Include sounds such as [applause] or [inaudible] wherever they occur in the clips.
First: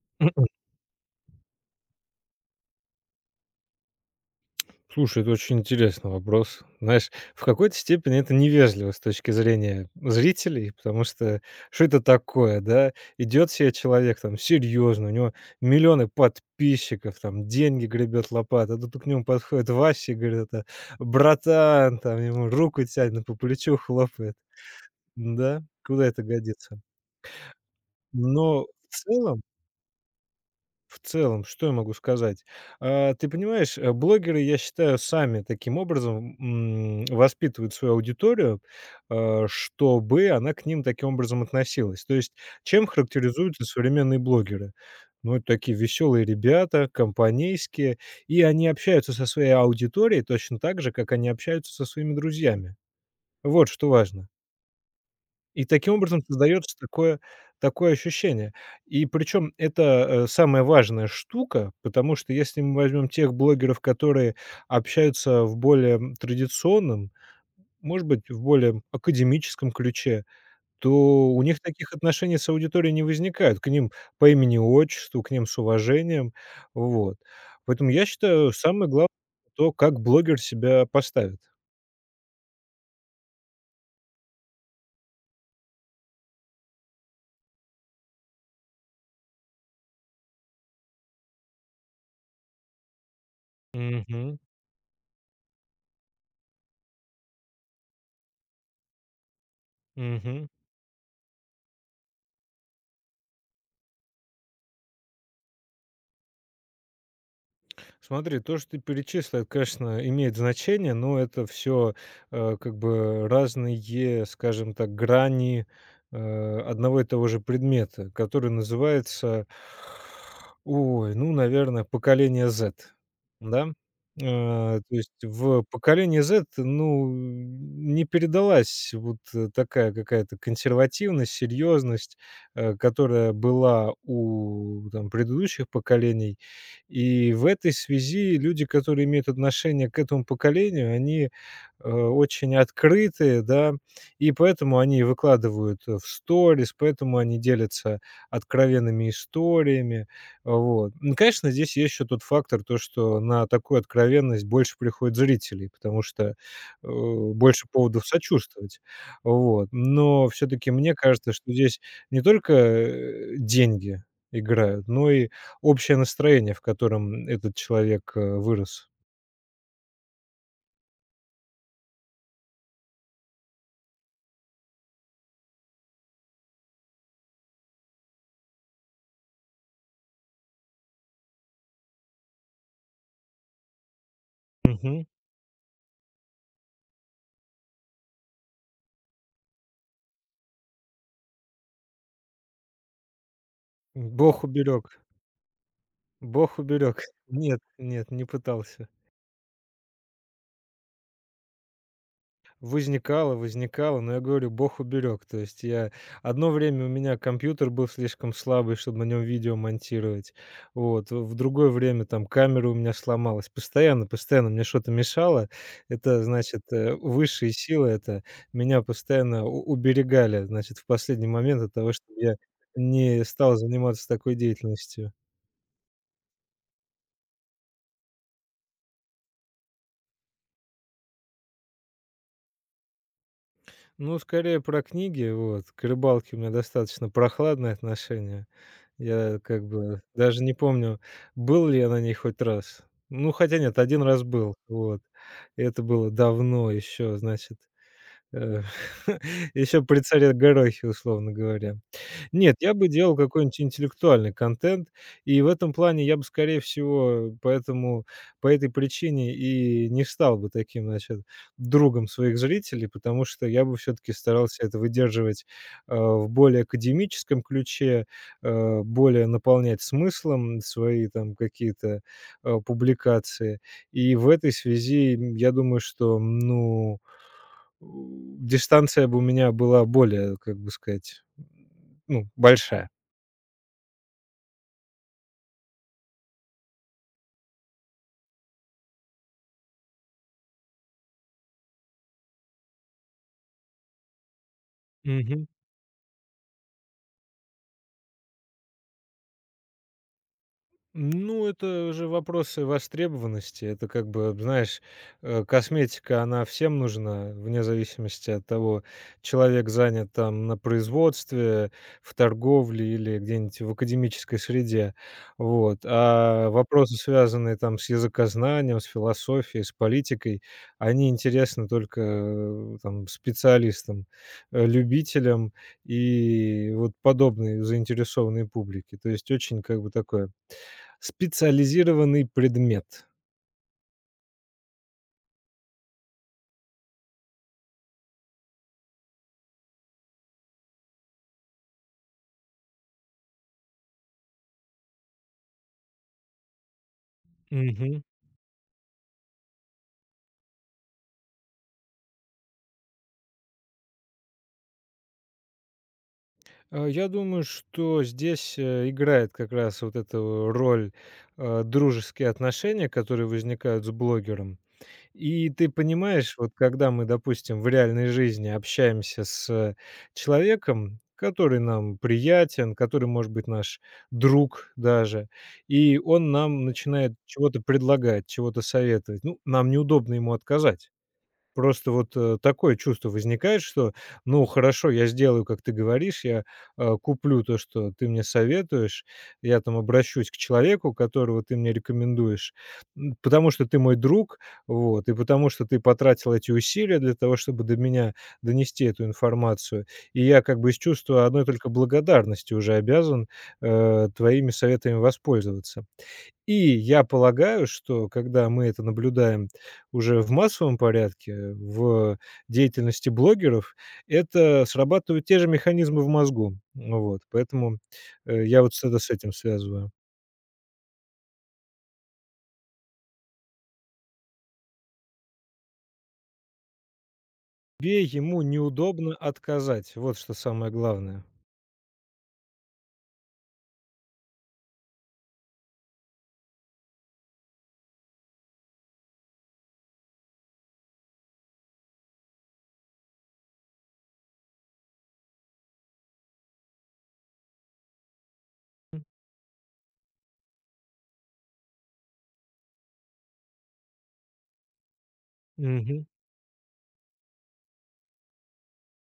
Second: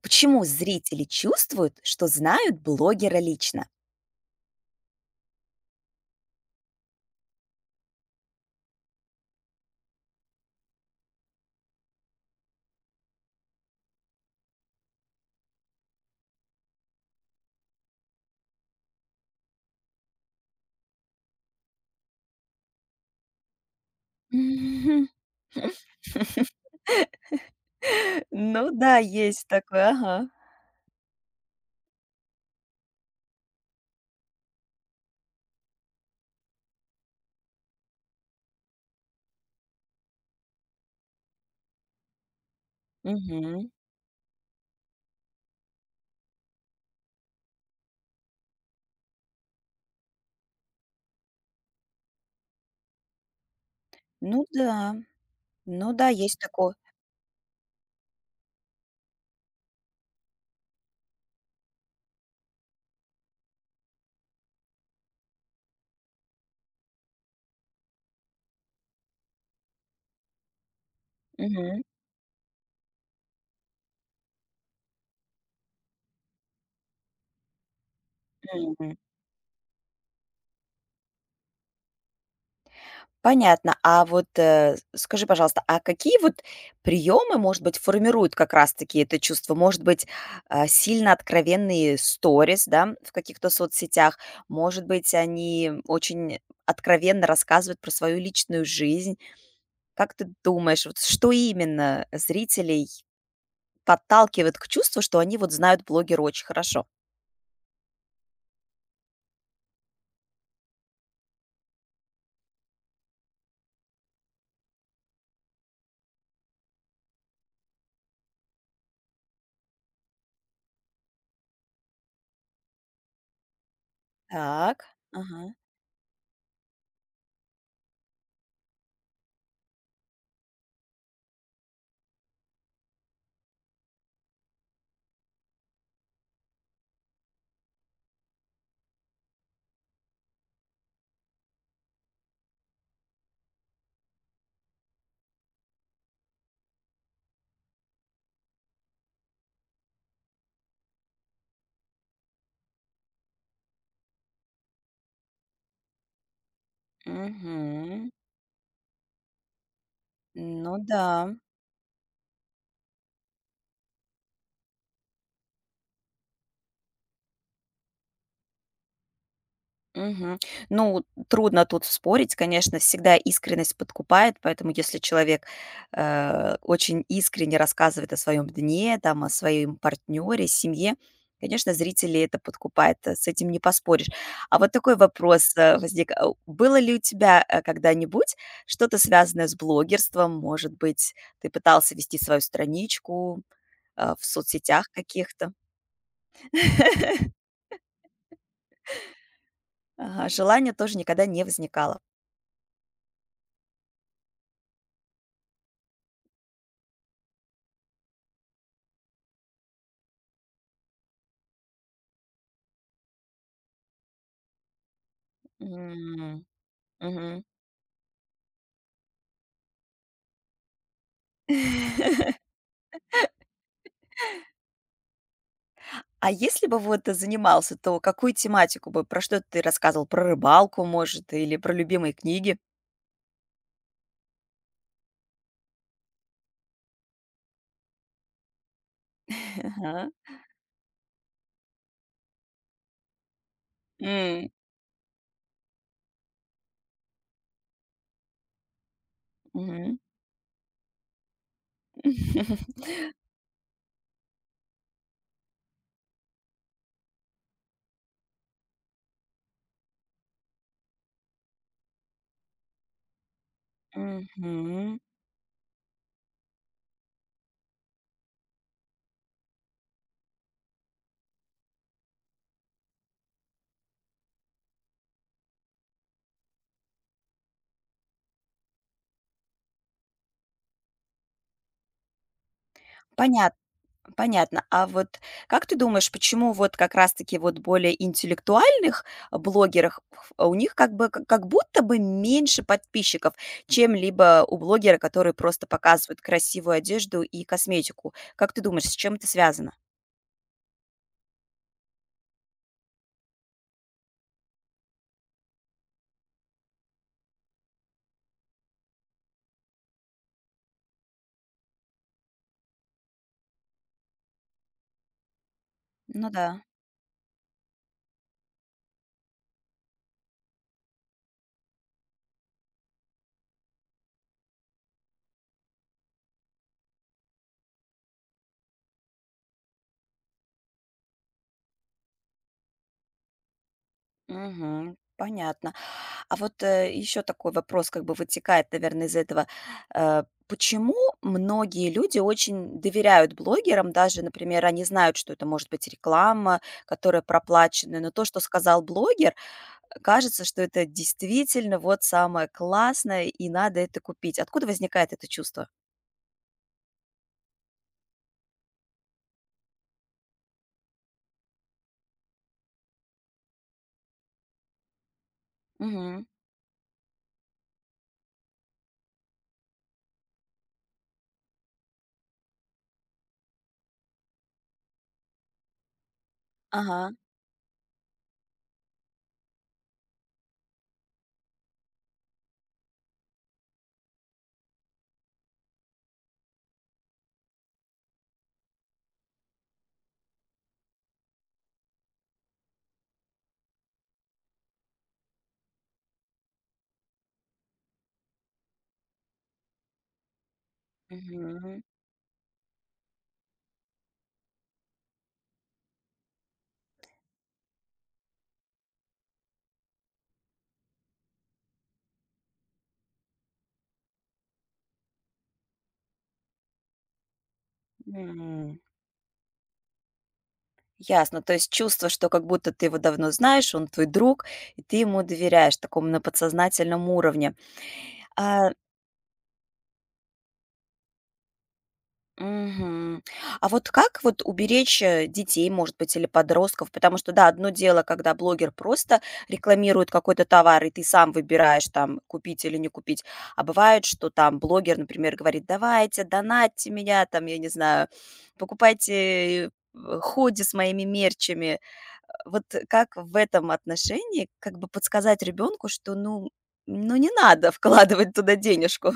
Почему Мгм. зрители чувствуют, что знают блогера лично? Слушай, это очень интересный вопрос. Знаешь, в какой-то степени это невежливо с точки зрения зрителей, потому что что это такое, да? Идет себе человек там серьезно, у него миллионы подписчиков, там деньги гребет лопата, а тут к нему подходит Вася и говорит, это братан, там ему руку тянет, по плечу хлопает. Мгм. Да, куда это годится? Но в Ну да, целом есть такое, ага. В целом, что я могу сказать? А, ты понимаешь, блогеры, я считаю, сами таким образом, воспитывают свою аудиторию, чтобы она к ним таким образом относилась. То есть чем характеризуются Мгм. современные блогеры? Ну, это такие веселые ребята, компанейские, и они общаются со своей аудиторией точно так же, как они общаются со своими друзьями. Вот что важно. Ну да, И ну таким да, образом есть такое. создается такое ощущение. И причем это, самая важная штука, потому что если мы возьмем тех блогеров, которые общаются в более, традиционном, может быть, в более академическом ключе, то у них Мгм, таких отношений с аудиторией не возникает. К ним по имени-отчеству, к ним с уважением. Вот. Поэтому я считаю, самое мгм. главное — то, как блогер себя поставит. Понятно. А вот скажи, пожалуйста, а какие вот приемы, может быть, формируют как раз-таки это чувство? Может быть, сильно откровенные сторис, да, в каких-то соцсетях? Мгм. Может быть, они очень откровенно рассказывают про свою личную жизнь? Как ты Мгм. думаешь, вот что именно зрителей подталкивает к чувству, что они вот знают блогера очень хорошо? Смотри, то, что ты перечислил, это, конечно, имеет значение, но это все как бы разные, скажем так, грани одного и того же предмета, который называется, ой, ну, наверное, поколение Z, да? Э, Так. То есть Ага. в поколении Z, ну, не передалась вот такая какая-то консервативность, серьезность, которая была у там, предыдущих поколений, и в этой связи люди, которые имеют отношение к этому поколению, они, очень открытые, да, и поэтому они выкладывают, в сторис, поэтому они делятся откровенными историями. Вот. Ну, конечно, здесь есть еще тот фактор, то, что на такую откровенность больше приходит зрителей, потому что, больше поводов Мгм. сочувствовать. Вот. Но все-таки Ну мне да. кажется, что здесь не только, деньги играют, но и общее настроение, в котором этот человек, вырос. Мгм. Ну, трудно тут спорить, конечно, всегда искренность подкупает, поэтому если человек, очень искренне рассказывает о своем дне, там, о своем партнере, семье, конечно, зрители это подкупает, с этим не поспоришь. А вот такой Мгм. вопрос, возник: было ли у тебя, когда-нибудь что-то связанное с блогерством? Может быть, ты пытался вести свою страничку, в Бог соцсетях уберег, каких-то? Бог уберег. [laughs] Нет, нет, не пытался. Ага, желания тоже никогда не возникало. Возникало, возникало, но я говорю, бог уберег. То есть я одно время у меня компьютер был слишком слабый, чтобы на нем видео монтировать. Вот. В другое время там камера у меня сломалась. Постоянно, постоянно мне что-то мешало. Это М. значит, Мгм. высшие силы это меня постоянно уберегали, значит, в последний момент от того, чтобы [laughs] я не стал заниматься такой деятельностью. А если бы вот ты занимался, то какую тематику бы, про что ты рассказывал? Про рыбалку, может, или про любимые книги? Ну, скорее про книги, вот. К рыбалке у меня достаточно прохладное отношение. Я как бы Ага. даже не помню, был ли я на ней хоть раз. Ну, хотя нет, один раз М, был, вот. И это было давно еще, значит, э, еще [laughs] мгм. при царе Горохе, условно говоря. Нет, я [laughs] бы делал какой-нибудь интеллектуальный контент, и в этом плане я бы, скорее всего, поэтому по этой причине и не стал бы таким, значит, другом своих зрителей, потому что я бы все-таки старался это Мгм. выдерживать в более академическом ключе, более наполнять смыслом свои там какие-то публикации. И в этой связи, я думаю, что, ну, дистанция бы у меня была более, как бы сказать, ну, большая. Понят Понятно. А вот как ты думаешь, почему вот как раз-таки вот более интеллектуальных блогерах ф а у них как бы к как будто бы меньше подписчиков, чем либо у блогера, который Мгм. просто показывает красивую одежду и косметику? Как ты думаешь, с чем это связано? Ну, это уже вопросы востребованности. Это как бы, знаешь, косметика, она всем нужна, вне зависимости от того, человек занят там на производстве, в торговле или где-нибудь в академической среде. Вот. Ну да. А вопросы, связанные там с языкознанием, с философией, с политикой, они интересны только там специалистам, любителям и вот подобной заинтересованной публике. То есть очень как бы такое. Специализированный предмет. Мгм. Понятно. А вот, еще такой вопрос как бы вытекает, наверное, из этого. Э, почему многие люди очень доверяют блогерам? Даже, например, они знают, что это может быть реклама, которая проплаченная, Мгм. но то, что сказал блогер, кажется, что это действительно вот самое классное, и надо это купить. Откуда возникает это чувство? Я думаю, что здесь, играет как раз вот эту роль, дружеские отношения, которые возникают с блогером. И ты Мгм. понимаешь, вот когда мы, допустим, в реальной жизни общаемся с человеком, который нам приятен, который, может быть, наш друг даже, и он нам Ага. начинает чего-то предлагать, чего-то советовать. Ну, нам неудобно ему отказать. Просто вот, такое чувство возникает, что: «Ну, хорошо, я сделаю, как ты говоришь, куплю то, что ты мне советуешь, я там обращусь к человеку, которого ты мне рекомендуешь, потому что ты мой друг, вот, и потому что ты потратил эти усилия для того, чтобы до меня донести эту информацию. И я как бы из чувства одной только Мгм. благодарности уже обязан, твоими советами воспользоваться». И я полагаю, что когда мы это наблюдаем уже в массовом порядке, в деятельности блогеров, это срабатывают те же механизмы в мозгу. Ну вот, поэтому, я вот М. с этим связываю. Ясно. То есть чувство, что как будто ты его давно знаешь, он твой друг, и ты ему доверяешь, таком на подсознательном уровне. Тебе ему А, неудобно отказать, вот что самое главное. мгм. А вот как вот уберечь детей, может быть, или подростков? Потому что, да, одно дело, когда блогер просто рекламирует какой-то товар, и ты сам выбираешь, там, купить или не купить. А бывает, что там блогер, например, говорит, давайте, донатьте меня, там, я не знаю, покупайте худи с моими мерчами. Вот как в этом отношении как бы подсказать ребенку, Мгм. что, ну, ну, не надо вкладывать туда денежку?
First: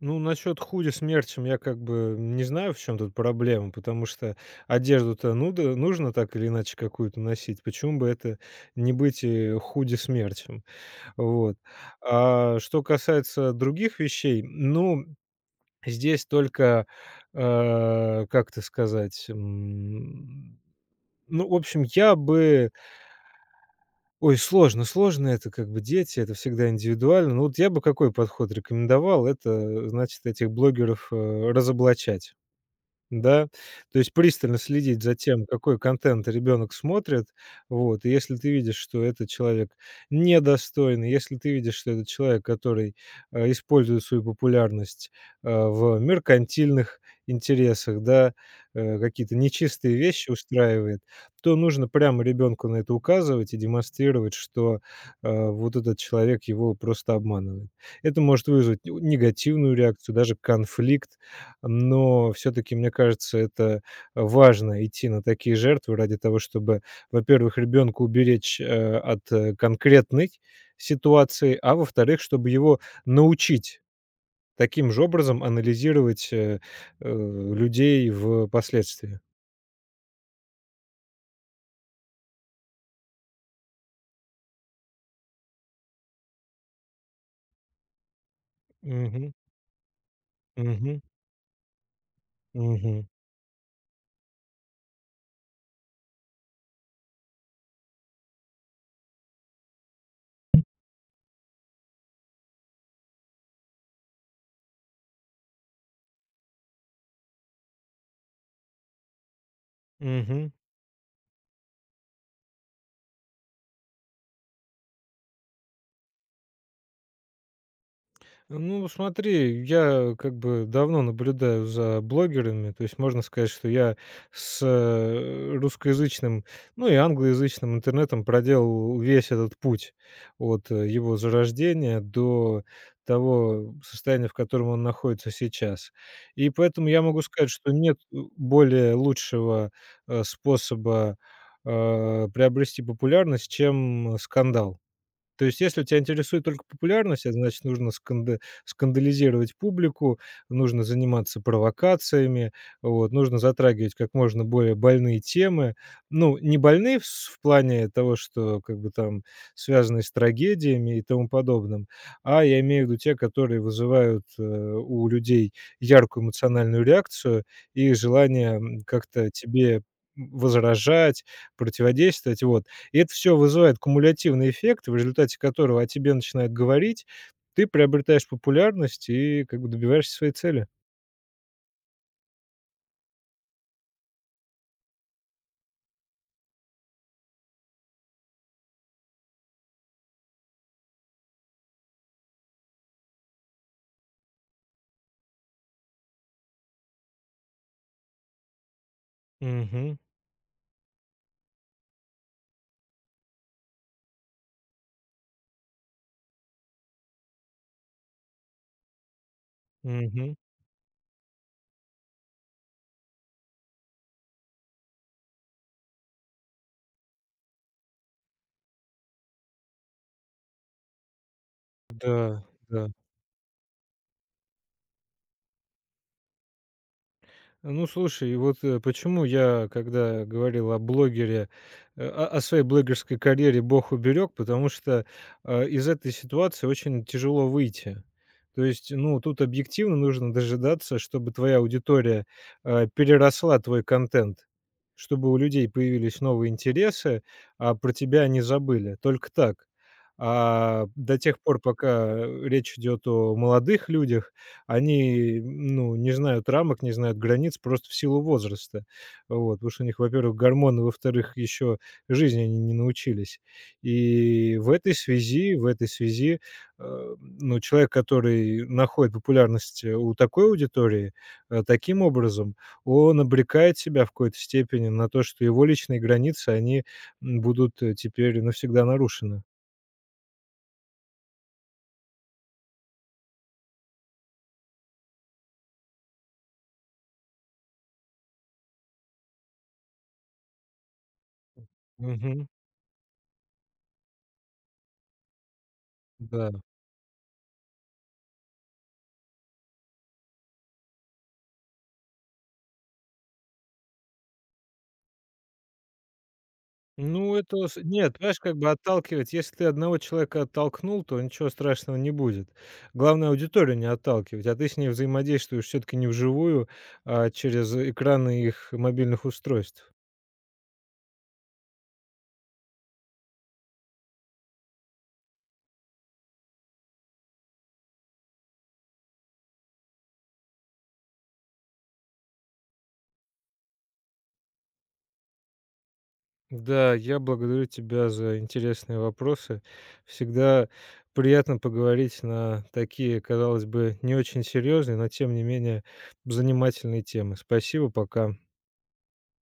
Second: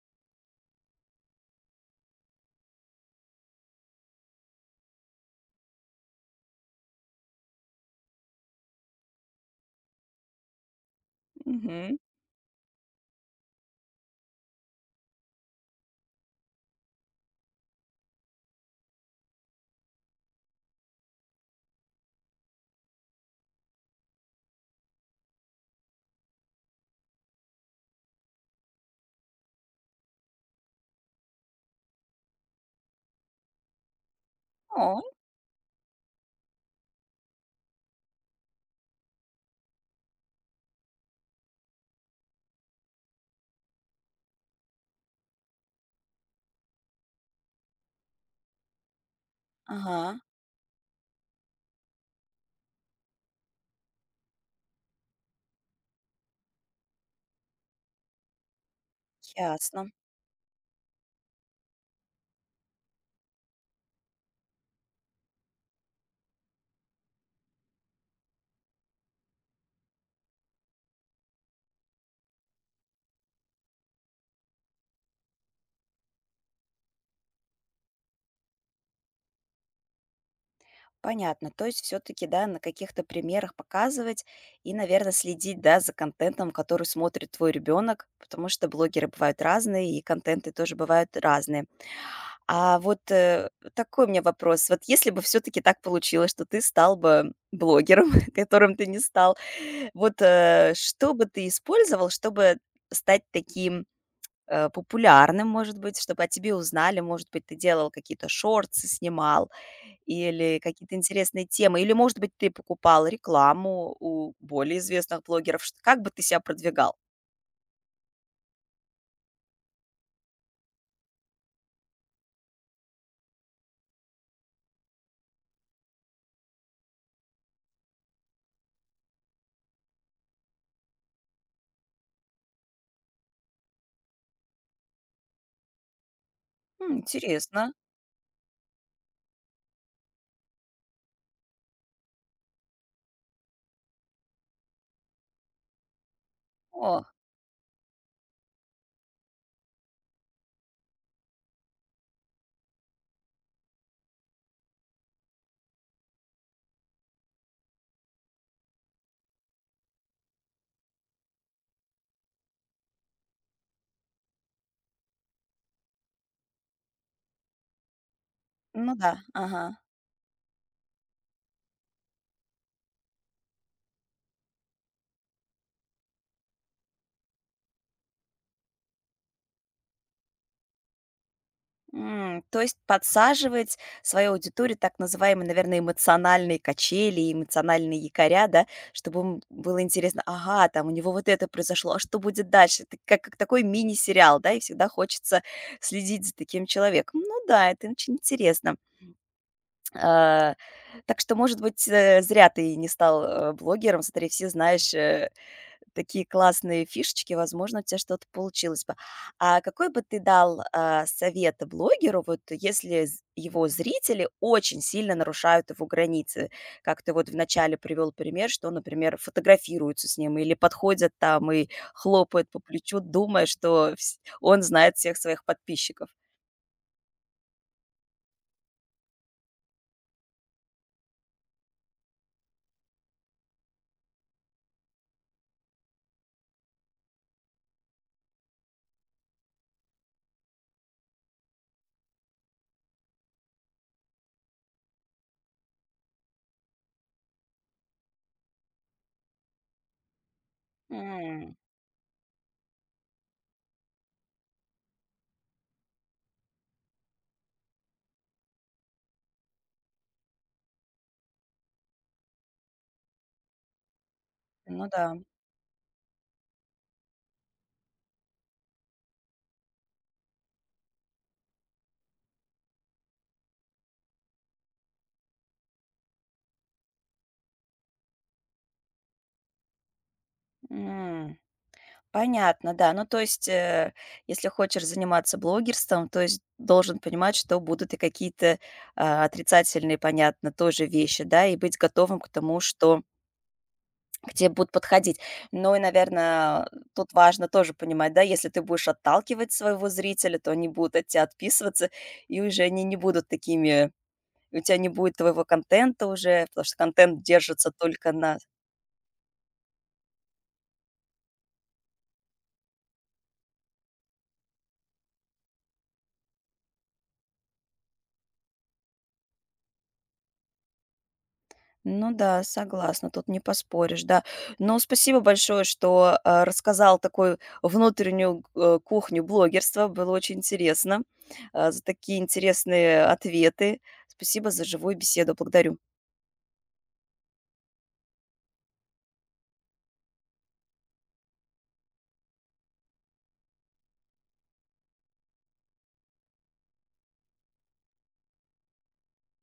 Ну, насчет худи с мерчем я как бы не знаю, в чем тут проблема, потому что одежду-то нуда нужно так или иначе какую-то носить. Почему бы это не быть, худи с мерчем? Вот. Мгм. А что касается других вещей, ну, здесь только, как это сказать, ну, в общем, я бы ой, сложно, сложно это, как бы дети, это всегда индивидуально. Ну, вот я бы какой подход рекомендовал? Это, значит, этих блогеров, разоблачать. Да, то есть пристально О, следить за тем, какой контент ребенок смотрит. Вот, и если ты видишь, что этот человек недостойный, если ты видишь, что этот человек, который, использует свою популярность, в меркантильных интересах, да, какие-то нечистые ага, вещи устраивает, то нужно прямо ребенку на это указывать и демонстрировать, что, вот этот человек его просто обманывает. Это может вызвать негативную ясно. реакцию, даже конфликт. Но все-таки, мне кажется, это важно идти на такие жертвы ради того, чтобы, во-первых, ребенка уберечь от конкретной ситуации, а во-вторых, чтобы его научить таким же образом анализировать людей впоследствии. Понятно. То есть все-таки, да, на каких-то примерах показывать и, наверное, следить, да, за контентом, который смотрит твой ребенок, потому что блогеры Мгм. бывают разные, и контенты тоже Мгм. бывают разные. А Мгм. вот, такой у меня вопрос. Вот если бы все таки так получилось, что ты стал бы блогером, [laughs] которым ты не стал, вот, что бы ты использовал, чтобы стать таким, популярным, может быть, чтобы о тебе узнали? Может быть, ты делал какие-то шорты, снимал Мгм. или какие-то интересные темы? Или, может быть, ты покупал рекламу у более известных блогеров? Чт Как бы ты себя продвигал? Ну, смотри, я как бы давно наблюдаю за блогерами, то есть можно сказать, что я с русскоязычным, ну и англоязычным интернетом проделал весь этот путь от его зарождения до того состояния, в котором он находится сейчас. И поэтому М, я могу сказать, интересно. что нет более лучшего способа приобрести популярность, чем скандал. То есть, если тебя интересует только О, популярность, а значит, нужно скандализировать публику, нужно заниматься провокациями, вот, нужно затрагивать как можно более больные темы. Ну, не больные в плане того, что как бы там связаны с трагедиями и тому подобным, а я имею в виду те, которые вызывают, у людей яркую эмоциональную реакцию и желание, ну да, как-то ага. тебе, возражать, противодействовать. Вот. И это все вызывает кумулятивный эффект, в результате которого о тебе начинают говорить, ты приобретаешь популярность и как бы добиваешься своей цели. М, то есть подсаживать свою аудиторию, так называемые, наверное, эмоциональные качели, эмоциональные якоря, да, чтобы им было интересно, ага, там у него вот это произошло, а что будет дальше? Это как такой мини-сериал, да, и всегда хочется следить за таким человеком. Ну да, это очень интересно. Мгм, А, так что, может быть, зря ты не стал блогером, смотри, все знаешь, такие классные фишечки, возможно, у тебя что-то получилось бы. А какой бы ты мгм. дал, совет блогеру, вот если з его зрители очень сильно нарушают его границы? Как ты вот вначале привел пример, что, например, фотографируются с ним или подходят там и Да, хлопают по да. плечу, думая, что вс он знает всех своих подписчиков. Ну, слушай, вот почему я, когда говорил о блогере, о своей блогерской карьере Бог уберег, потому что из этой ситуации очень тяжело выйти. То есть, ну, тут объективно нужно дожидаться, чтобы твоя аудитория переросла твой контент, чтобы у людей появились новые интересы, а про тебя они забыли. Только так. А до тех М. пор, пока речь идет о молодых людях, они, ну, не знают рамок, не знают границ просто в силу возраста. Вот. Потому что у них, во-первых, гормоны, во-вторых, еще жизни они не научились. И в Ну этой да. связи, в этой связи, ну, человек, который находит популярность у такой аудитории, таким образом, он обрекает себя в какой-то степени на то, что его личные границы, они будут теперь навсегда нарушены. М. Понятно, да. Ну, то есть, если хочешь заниматься блогерством, то есть должен понимать, что будут и какие-то отрицательные, понятно, тоже вещи, да, и быть готовым к Мгм. тому, что к тебе будут подходить. Ну и, Да. наверное, тут важно тоже понимать, да, если ты будешь отталкивать своего зрителя, то они будут от тебя отписываться, и уже они не будут такими у тебя не будет твоего контента уже, потому что контент Ну, это держится с только нет, на понимаешь, как бы отталкивать. Если ты одного человека оттолкнул, то ничего страшного не будет. Главное, аудиторию не отталкивать, а ты с ней взаимодействуешь все-таки не вживую, а через экраны их мобильных устройств. Ну да, согласна, тут не поспоришь, да. Но спасибо большое, что рассказал такую внутреннюю кухню блогерства. Было очень интересно. За такие интересные ответы. Спасибо за живую беседу. Благодарю. Да, я благодарю тебя за интересные вопросы. Всегда приятно поговорить на такие, казалось бы, не очень серьезные, но тем не менее занимательные темы. Спасибо, пока.